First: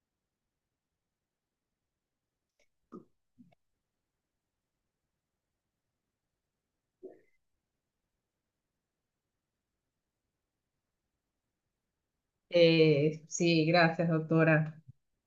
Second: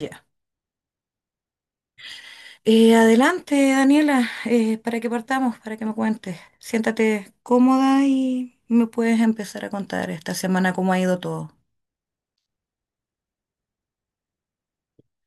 Ya. Adelante, Daniela, para que partamos, para que me cuentes. Siéntate cómoda y me puedes empezar a contar esta semana cómo ha ido todo. Sí, gracias, doctora.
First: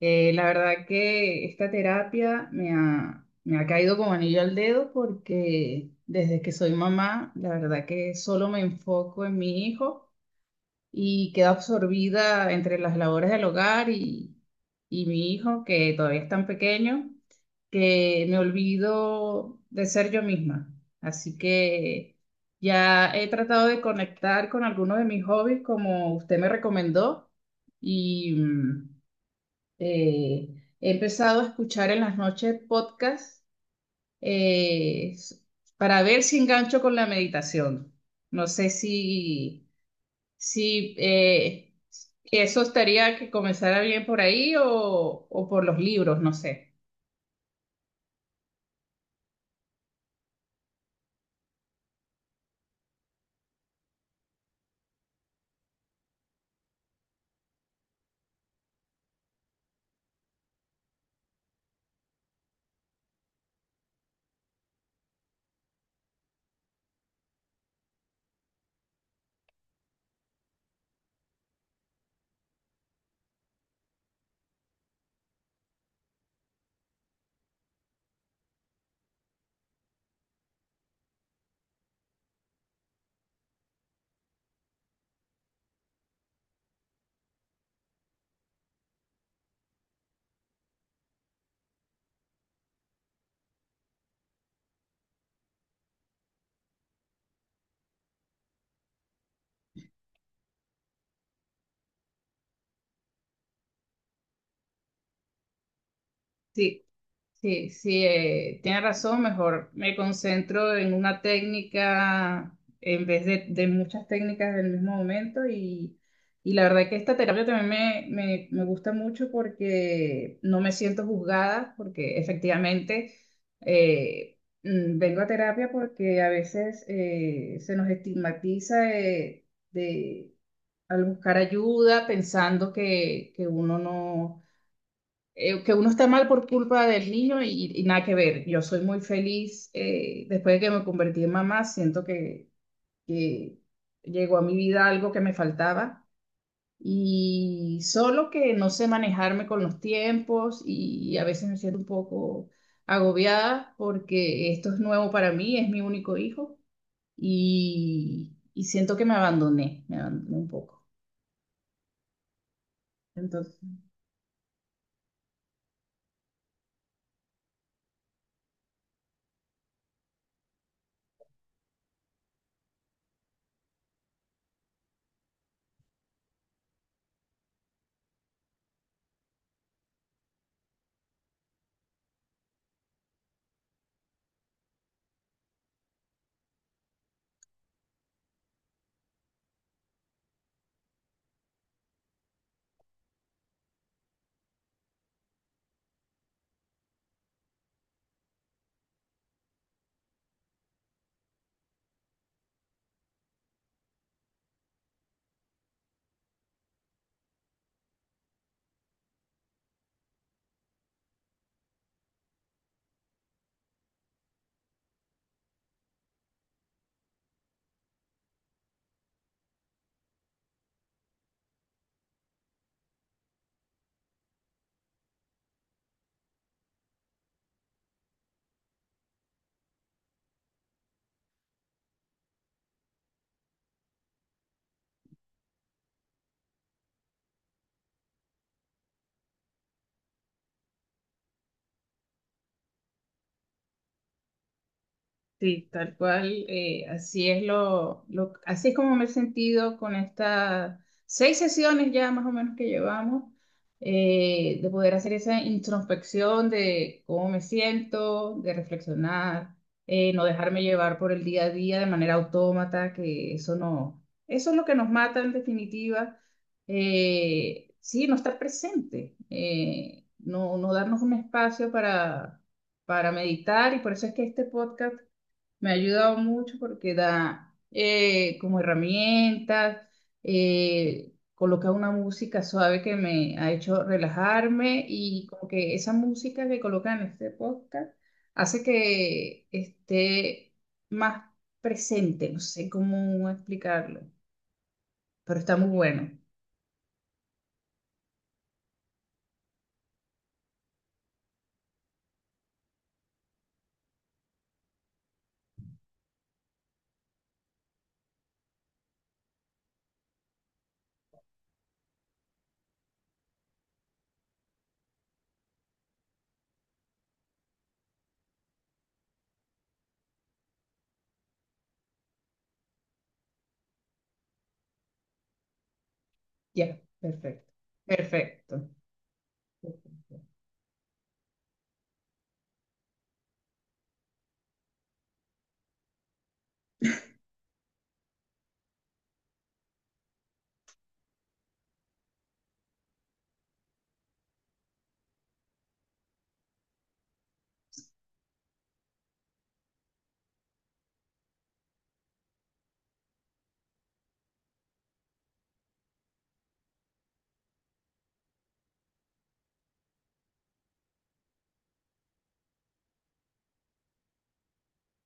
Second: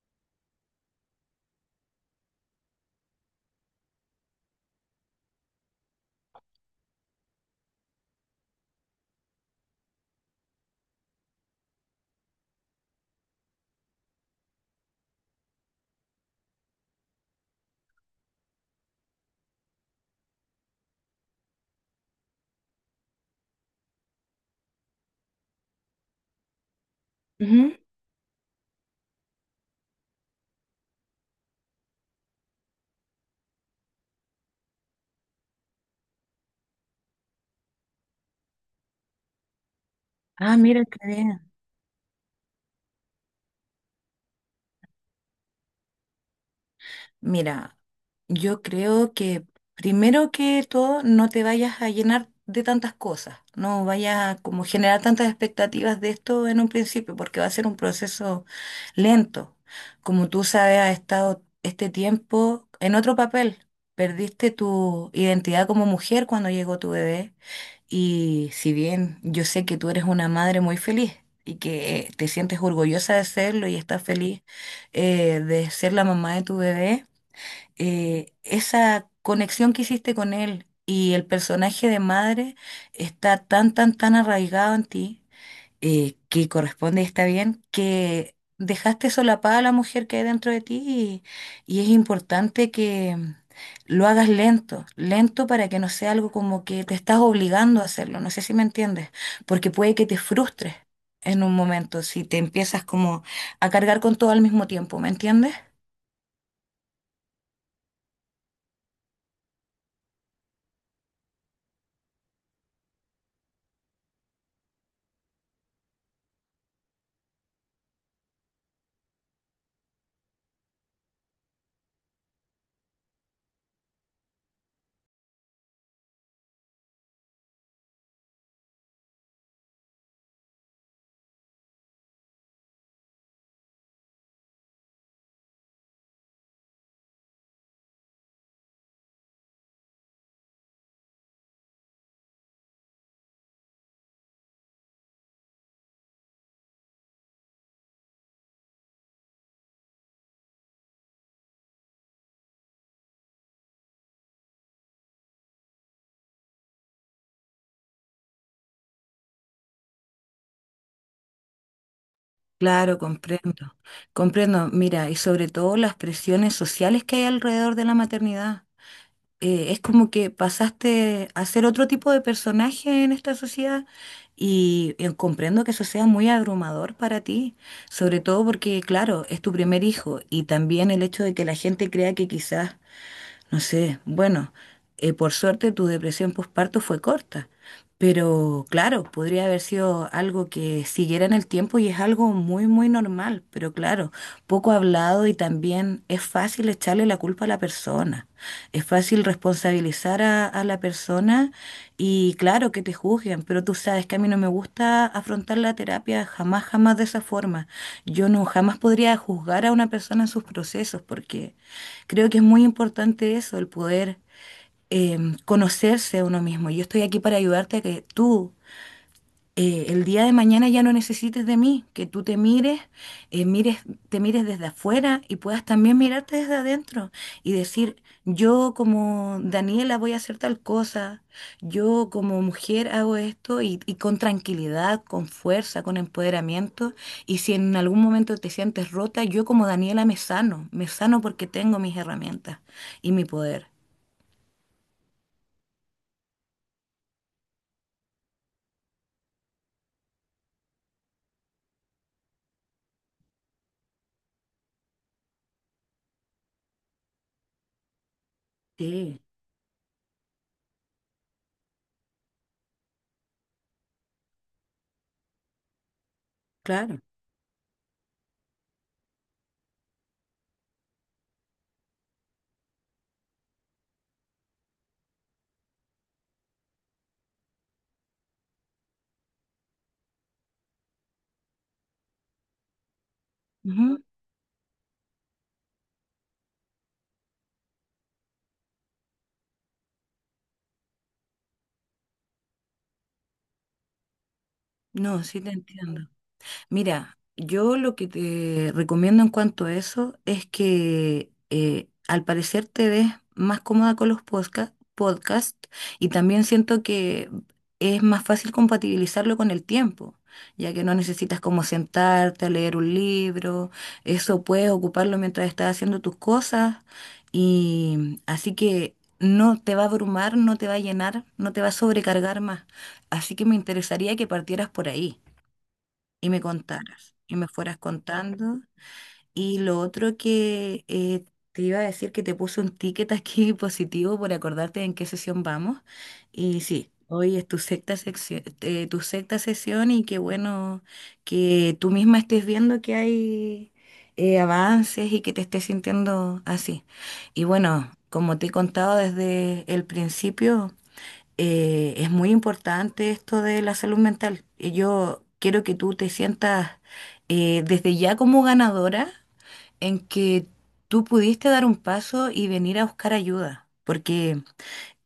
La verdad que esta terapia me ha caído como anillo al dedo porque desde que soy mamá, la verdad que solo me enfoco en mi hijo y quedo absorbida entre las labores del hogar y mi hijo, que todavía es tan pequeño, que me olvido de ser yo misma. Así que ya he tratado de conectar con alguno de mis hobbies, como usted me recomendó, Ujú. y eh, he empezado a escuchar en las noches podcasts eh, s- para ver si engancho con la meditación. No sé si... Ah, mira, Sí, qué bien. Eso estaría que comenzara bien por ahí o por los libros, no sé. Mira, yo creo que primero que todo no te vayas a llenar de tantas cosas, no vayas a como generar tantas expectativas de esto en un principio, porque va a ser un proceso lento. Como tú sabes, has estado este tiempo en otro papel. Perdiste tu identidad como mujer cuando llegó tu bebé y si bien yo sé que tú eres una madre muy feliz y que te sientes orgullosa de serlo y estás feliz, de ser la mamá de tu bebé. Esa conexión que hiciste con él y el personaje de madre está tan, tan, tan arraigado en ti, que corresponde, y está bien, que dejaste solapada a la mujer que hay dentro de ti. Y es importante que lo hagas lento, lento, para que no sea algo como que te estás obligando a hacerlo, no sé si me entiendes, porque puede que te frustres en un momento, si te empiezas como a cargar con todo al mismo tiempo, ¿me entiendes? Sí. Sí, sí, tiene razón, mejor me concentro en una técnica en vez de muchas técnicas del mismo momento y la verdad que esta terapia también me gusta mucho porque no me siento juzgada, porque efectivamente vengo a terapia porque a veces se nos estigmatiza de, al buscar ayuda pensando que uno no que uno está mal por culpa del niño y nada que ver. Yo soy muy feliz después de que me convertí en mamá, siento que llegó a mi vida algo que me faltaba y solo que no sé manejarme con los tiempos y a veces me siento un poco agobiada porque esto es nuevo para mí, es mi único hijo y siento que me abandoné un poco. Claro, Entonces, comprendo, comprendo. Mira, y sobre todo las presiones sociales que hay alrededor de la maternidad. Es como que pasaste a ser otro tipo de personaje en esta sociedad y, comprendo que eso sea muy abrumador para ti, sobre todo porque, claro, es tu primer hijo, y también el hecho de que la gente crea que quizás no sé, bueno, por suerte tu depresión postparto fue corta, pero claro, podría haber sido algo que siguiera en el tiempo, y es algo muy, muy normal, pero claro, poco hablado, y también es fácil echarle la culpa a la persona, es fácil responsabilizar a la persona, y claro que te juzguen, pero tú sabes que a mí no me gusta afrontar la terapia jamás, jamás de esa forma. Yo no jamás podría juzgar a una persona en sus procesos porque... Creo que es muy importante eso, el poder eh, conocerse a uno mismo. Yo estoy aquí para ayudarte a que tú, el día de mañana, ya no necesites de mí, que tú te mires, eh, mires, te mires desde afuera y puedas también mirarte desde adentro y decir, yo como Daniela voy a hacer tal cosa, yo como mujer hago esto, y con tranquilidad, con fuerza, con empoderamiento. Y si en algún momento te sientes rota, yo como Daniela me sano, me sano, porque tengo mis herramientas y mi poder. sí, tal cual, así es así es como me he sentido con estas 6 sesiones ya más o menos que llevamos, de poder hacer esa introspección de cómo me siento, de Sí, reflexionar, no dejarme llevar por el día a día de manera autómata, que eso no, eso es lo que nos mata en definitiva, claro. Sí, no estar presente, no darnos un espacio para meditar y por eso es que este podcast me ha ayudado mucho porque da como herramientas, coloca una música suave que me ha hecho Ujú. relajarme y como que esa música que coloca en este podcast hace que esté más presente, no sé cómo explicarlo, No, pero sí te está muy entiendo. bueno. Mira, yo lo que te recomiendo en cuanto a eso es que, al parecer te ves más cómoda con los podcast, y también siento que es más fácil compatibilizarlo con el tiempo, ya que no necesitas como sentarte a leer un libro, eso puedes ocuparlo mientras estás haciendo tus cosas, y así que no te va a abrumar, no te va a llenar, no te va a sobrecargar más. Así que me interesaría que partieras por ahí y me Ya, contaras, y me perfecto, fueras contando. Y lo otro perfecto. que, te iba a decir, que te puse un ticket aquí positivo por acordarte en qué sesión vamos. Y sí, hoy es tu tu sexta sesión, y qué bueno que tú misma estés viendo que hay avances y que te estés sintiendo así. Y bueno, como te he contado desde el principio, es muy importante esto de la salud mental. Y yo quiero que tú te sientas desde ya como ganadora, en que tú pudiste dar un paso y venir a buscar ayuda, porque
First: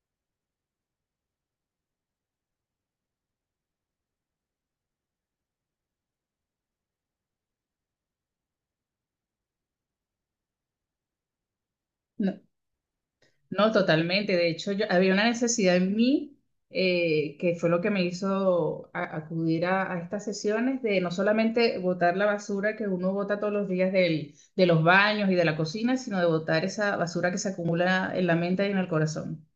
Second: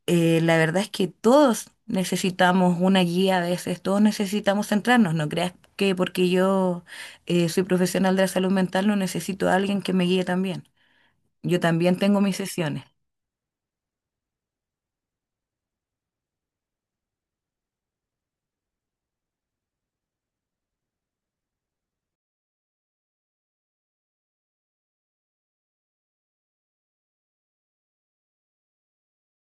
la verdad es que todos necesitamos una guía a veces, todos necesitamos centrarnos, no creas que porque yo soy profesional de la salud mental no necesito a alguien que me guíe también. Yo también tengo mis sesiones, No, totalmente. De hecho, yo, había una necesidad en mí que fue lo que me hizo acudir a estas sesiones de no solamente botar la basura que uno bota todos los días de los baños y de la cocina, sino de botar esa basura que se acumula en la mente y en el corazón.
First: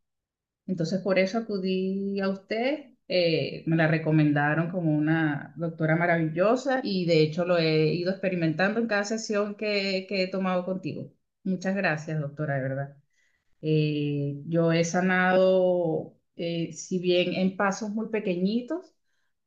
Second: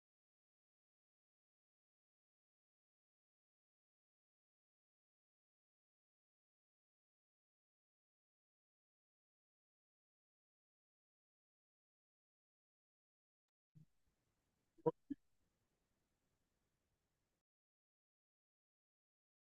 Entonces, por eso acudí a usted. Me la recomendaron como una doctora maravillosa y de hecho lo he ido experimentando en cada sesión que he tomado contigo. Muchas gracias, doctora, de verdad. Yo he sanado, si bien en pasos muy pequeñitos,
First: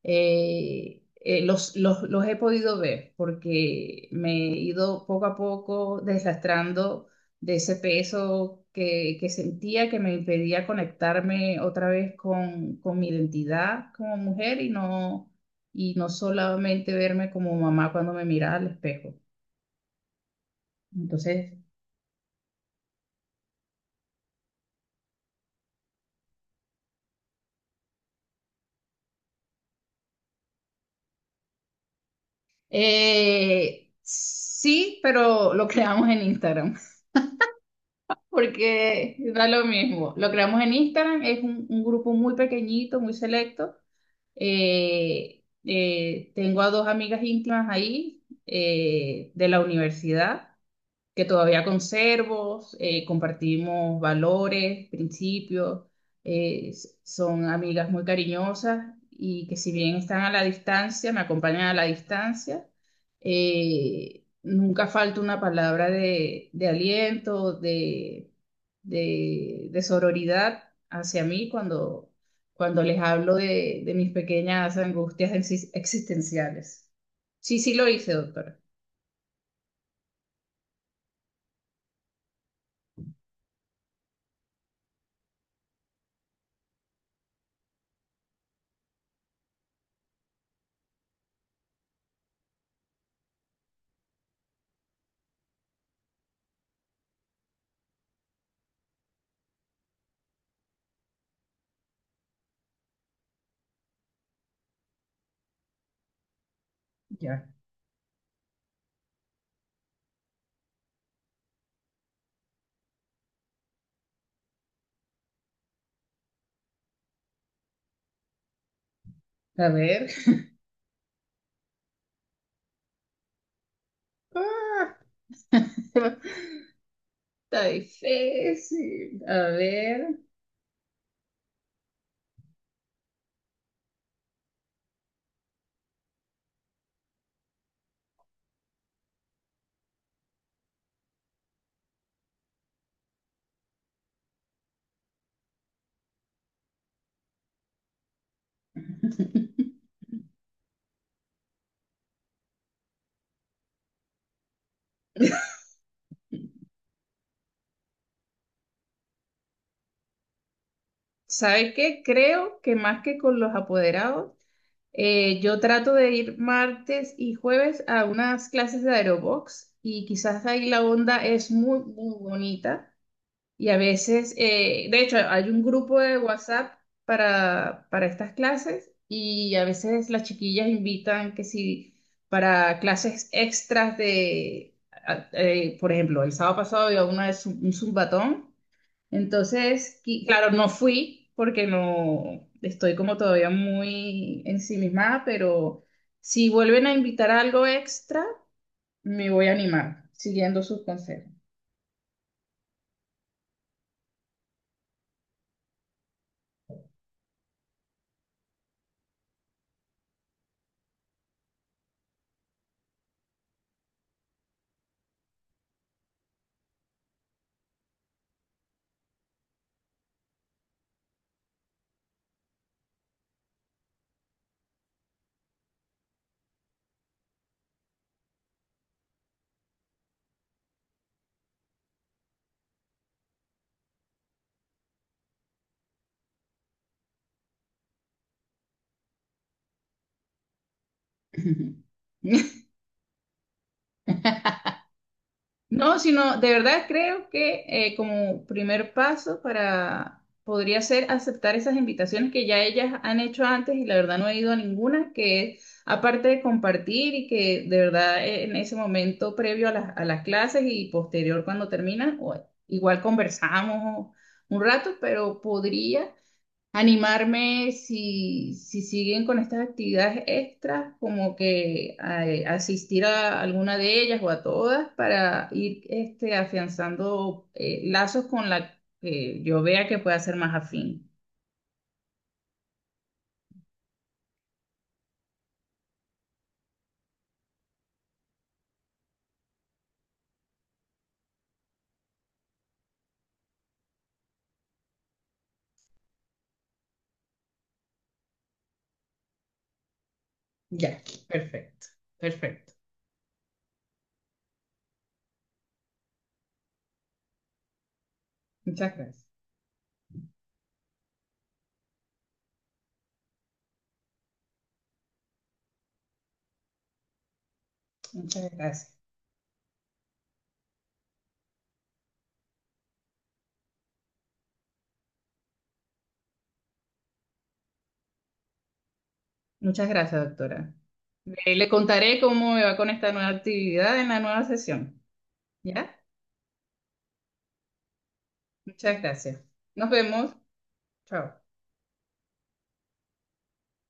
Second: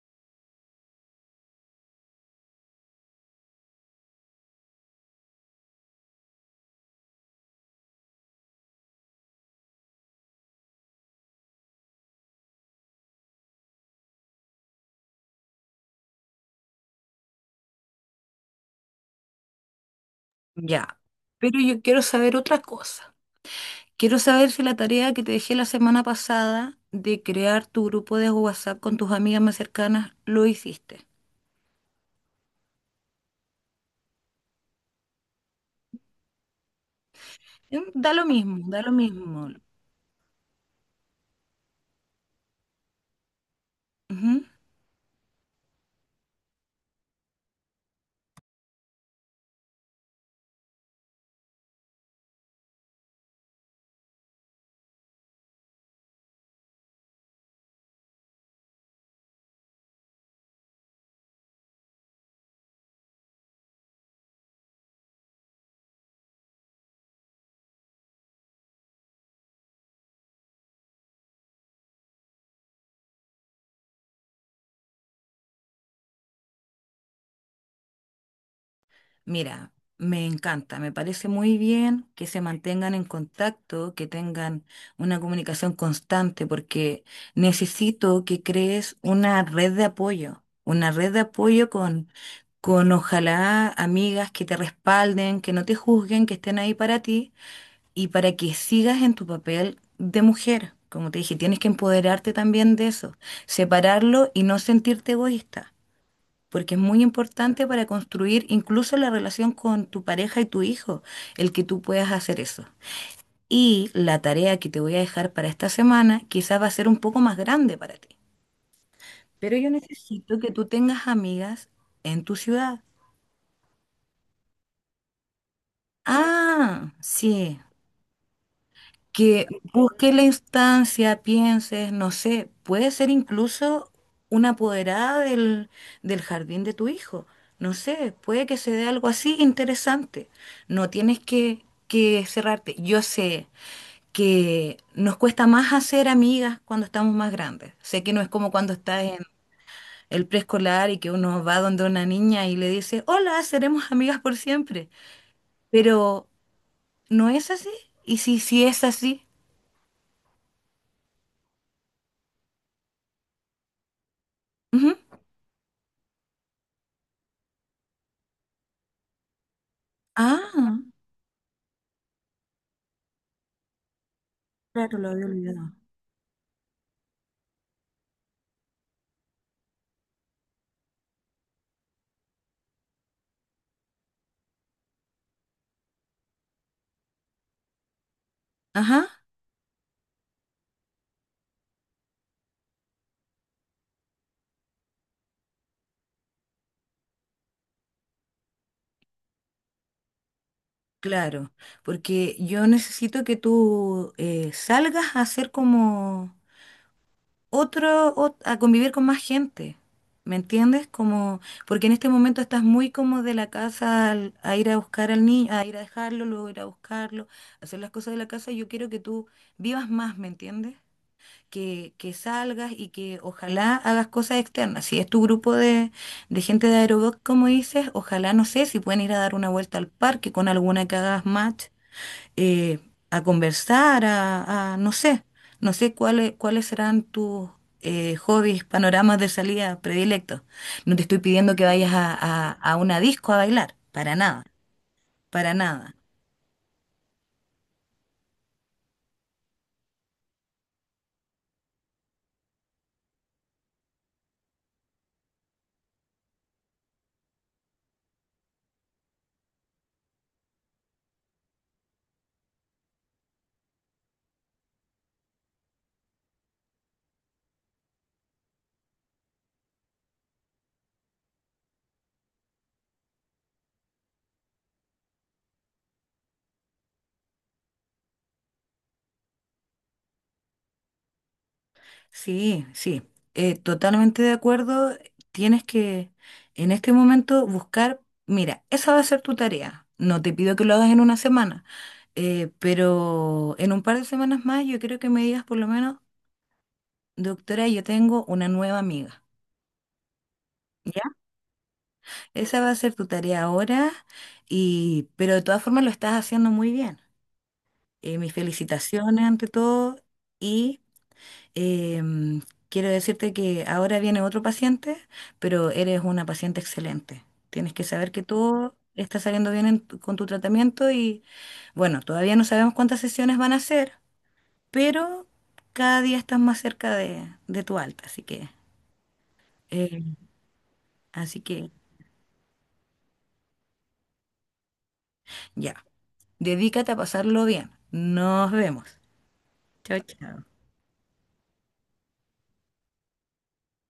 los he podido ver porque me he ido poco a poco deslastrando de ese peso que sentía que me impedía conectarme otra vez con mi identidad como mujer y no solamente verme como mamá cuando me miraba al espejo. ya. Entonces, Pero yo quiero saber otra cosa. Quiero saber si la tarea que te dejé la semana pasada de crear tu grupo de WhatsApp con tus amigas más cercanas lo hiciste. Sí, pero lo creamos en Instagram, Mm. Da lo mismo, da lo porque mismo. da lo mismo. Lo creamos en Instagram, es un grupo muy pequeñito, muy selecto. Ujú. Tengo a 2 amigas íntimas ahí, de la universidad que todavía conservo, compartimos valores, principios, son amigas muy cariñosas y que si bien están a la distancia, me acompañan a la distancia, nunca falta una palabra de aliento, de sororidad hacia mí cuando, cuando les hablo de mis pequeñas angustias existenciales. Sí, sí lo hice, doctora. Mira, me encanta, me parece muy bien que se mantengan en contacto, que tengan una comunicación constante, porque necesito que crees una red de apoyo, una red de apoyo con ojalá amigas que te respalden, que no te juzguen, que estén ahí para ti y para que sigas en tu papel de mujer. Como te dije, tienes que empoderarte también de eso, separarlo y no sentirte egoísta, porque es muy Ya. importante para construir incluso la relación con tu pareja y tu hijo, el que tú puedas hacer eso. Y la tarea que te voy a dejar para esta semana quizás va a ser un poco más grande para ti, pero A yo ver. necesito que tú tengas amigas en tu ciudad. Ah, sí. Está difícil. Que A busque ver. la instancia, pienses, no sé, puede ser incluso una apoderada del, del jardín de tu hijo. No sé, puede que se dé algo así interesante. No tienes que cerrarte. Yo sé que nos cuesta más hacer amigas cuando estamos más grandes. Sé que no es como cuando estás en el preescolar y que uno va donde una niña y le dice, hola, seremos amigas por siempre. Pero no es así. Y si, si es así, ¿Sabes qué? Creo que más que con los apoderados, ujú. Yo trato de ir martes y jueves a unas clases de aerobox y quizás ahí Ah. la onda es muy, muy bonita. Y a veces, Claro, de lo hecho, había hay un olvidado. grupo de WhatsApp para estas clases y a veces las chiquillas invitan que si para clases extras por ejemplo, el sábado pasado había una de un zumbatón, Ajá, entonces, claro, no fui porque no estoy como todavía muy ensimismada, pero si vuelven a invitar a algo extra, me voy a animar, siguiendo sus consejos. claro, porque yo necesito que tú, salgas a hacer como a convivir con más gente, ¿me entiendes? Como, porque en este momento estás muy como de la casa a ir a buscar al niño, a ir a dejarlo, luego ir a buscarlo, hacer las cosas de la casa, y yo quiero que tú vivas más, ¿me entiendes? Que salgas y que ojalá hagas cosas externas. Si es tu grupo de gente de aerobic, como dices, ojalá, no sé, si pueden ir a dar una vuelta al parque con alguna que hagas match, eh, a conversar, no sé, no sé cuáles, cuáles serán tus hobbies, panoramas de salida predilectos. No te estoy pidiendo que vayas a, a una disco a bailar, para nada, para nada. No, sino de verdad creo que como primer paso para podría ser aceptar esas invitaciones que ya ellas han hecho antes y la verdad no he ido a ninguna, que es aparte de compartir y que de verdad, en ese momento previo a a las clases y posterior cuando termina, o- igual conversamos un rato, pero podría. Animarme si, si siguen con estas actividades extras, como que asistir a alguna de ellas o a todas para ir este, afianzando, lazos con la que yo vea que pueda ser más afín. Sí, sí, totalmente de acuerdo. Tienes que en este momento buscar, mira, esa va a ser tu tarea. No te pido que lo hagas en una semana, pero en un par de semanas más yo creo que me digas por lo menos, doctora, yo tengo una nueva amiga. ¿Ya? Ya, perfecto, Esa va a perfecto. ser tu tarea ahora, y, pero de todas formas lo estás haciendo muy bien. Mis Muchas felicitaciones gracias. ante todo, y Em, quiero decirte que ahora viene otro paciente, pero eres una paciente excelente. Tienes que saber que Muchas todo gracias. está saliendo bien en con tu tratamiento, y bueno, todavía no sabemos cuántas sesiones van a ser, pero cada día estás más cerca de tu alta, así que, Muchas eh, gracias, doctora. así Le que contaré cómo me va con esta nueva actividad en la nueva sesión. ya, ¿Ya? dedícate a pasarlo bien. Nos vemos. Muchas gracias. Nos Chao, vemos. chao. Chao.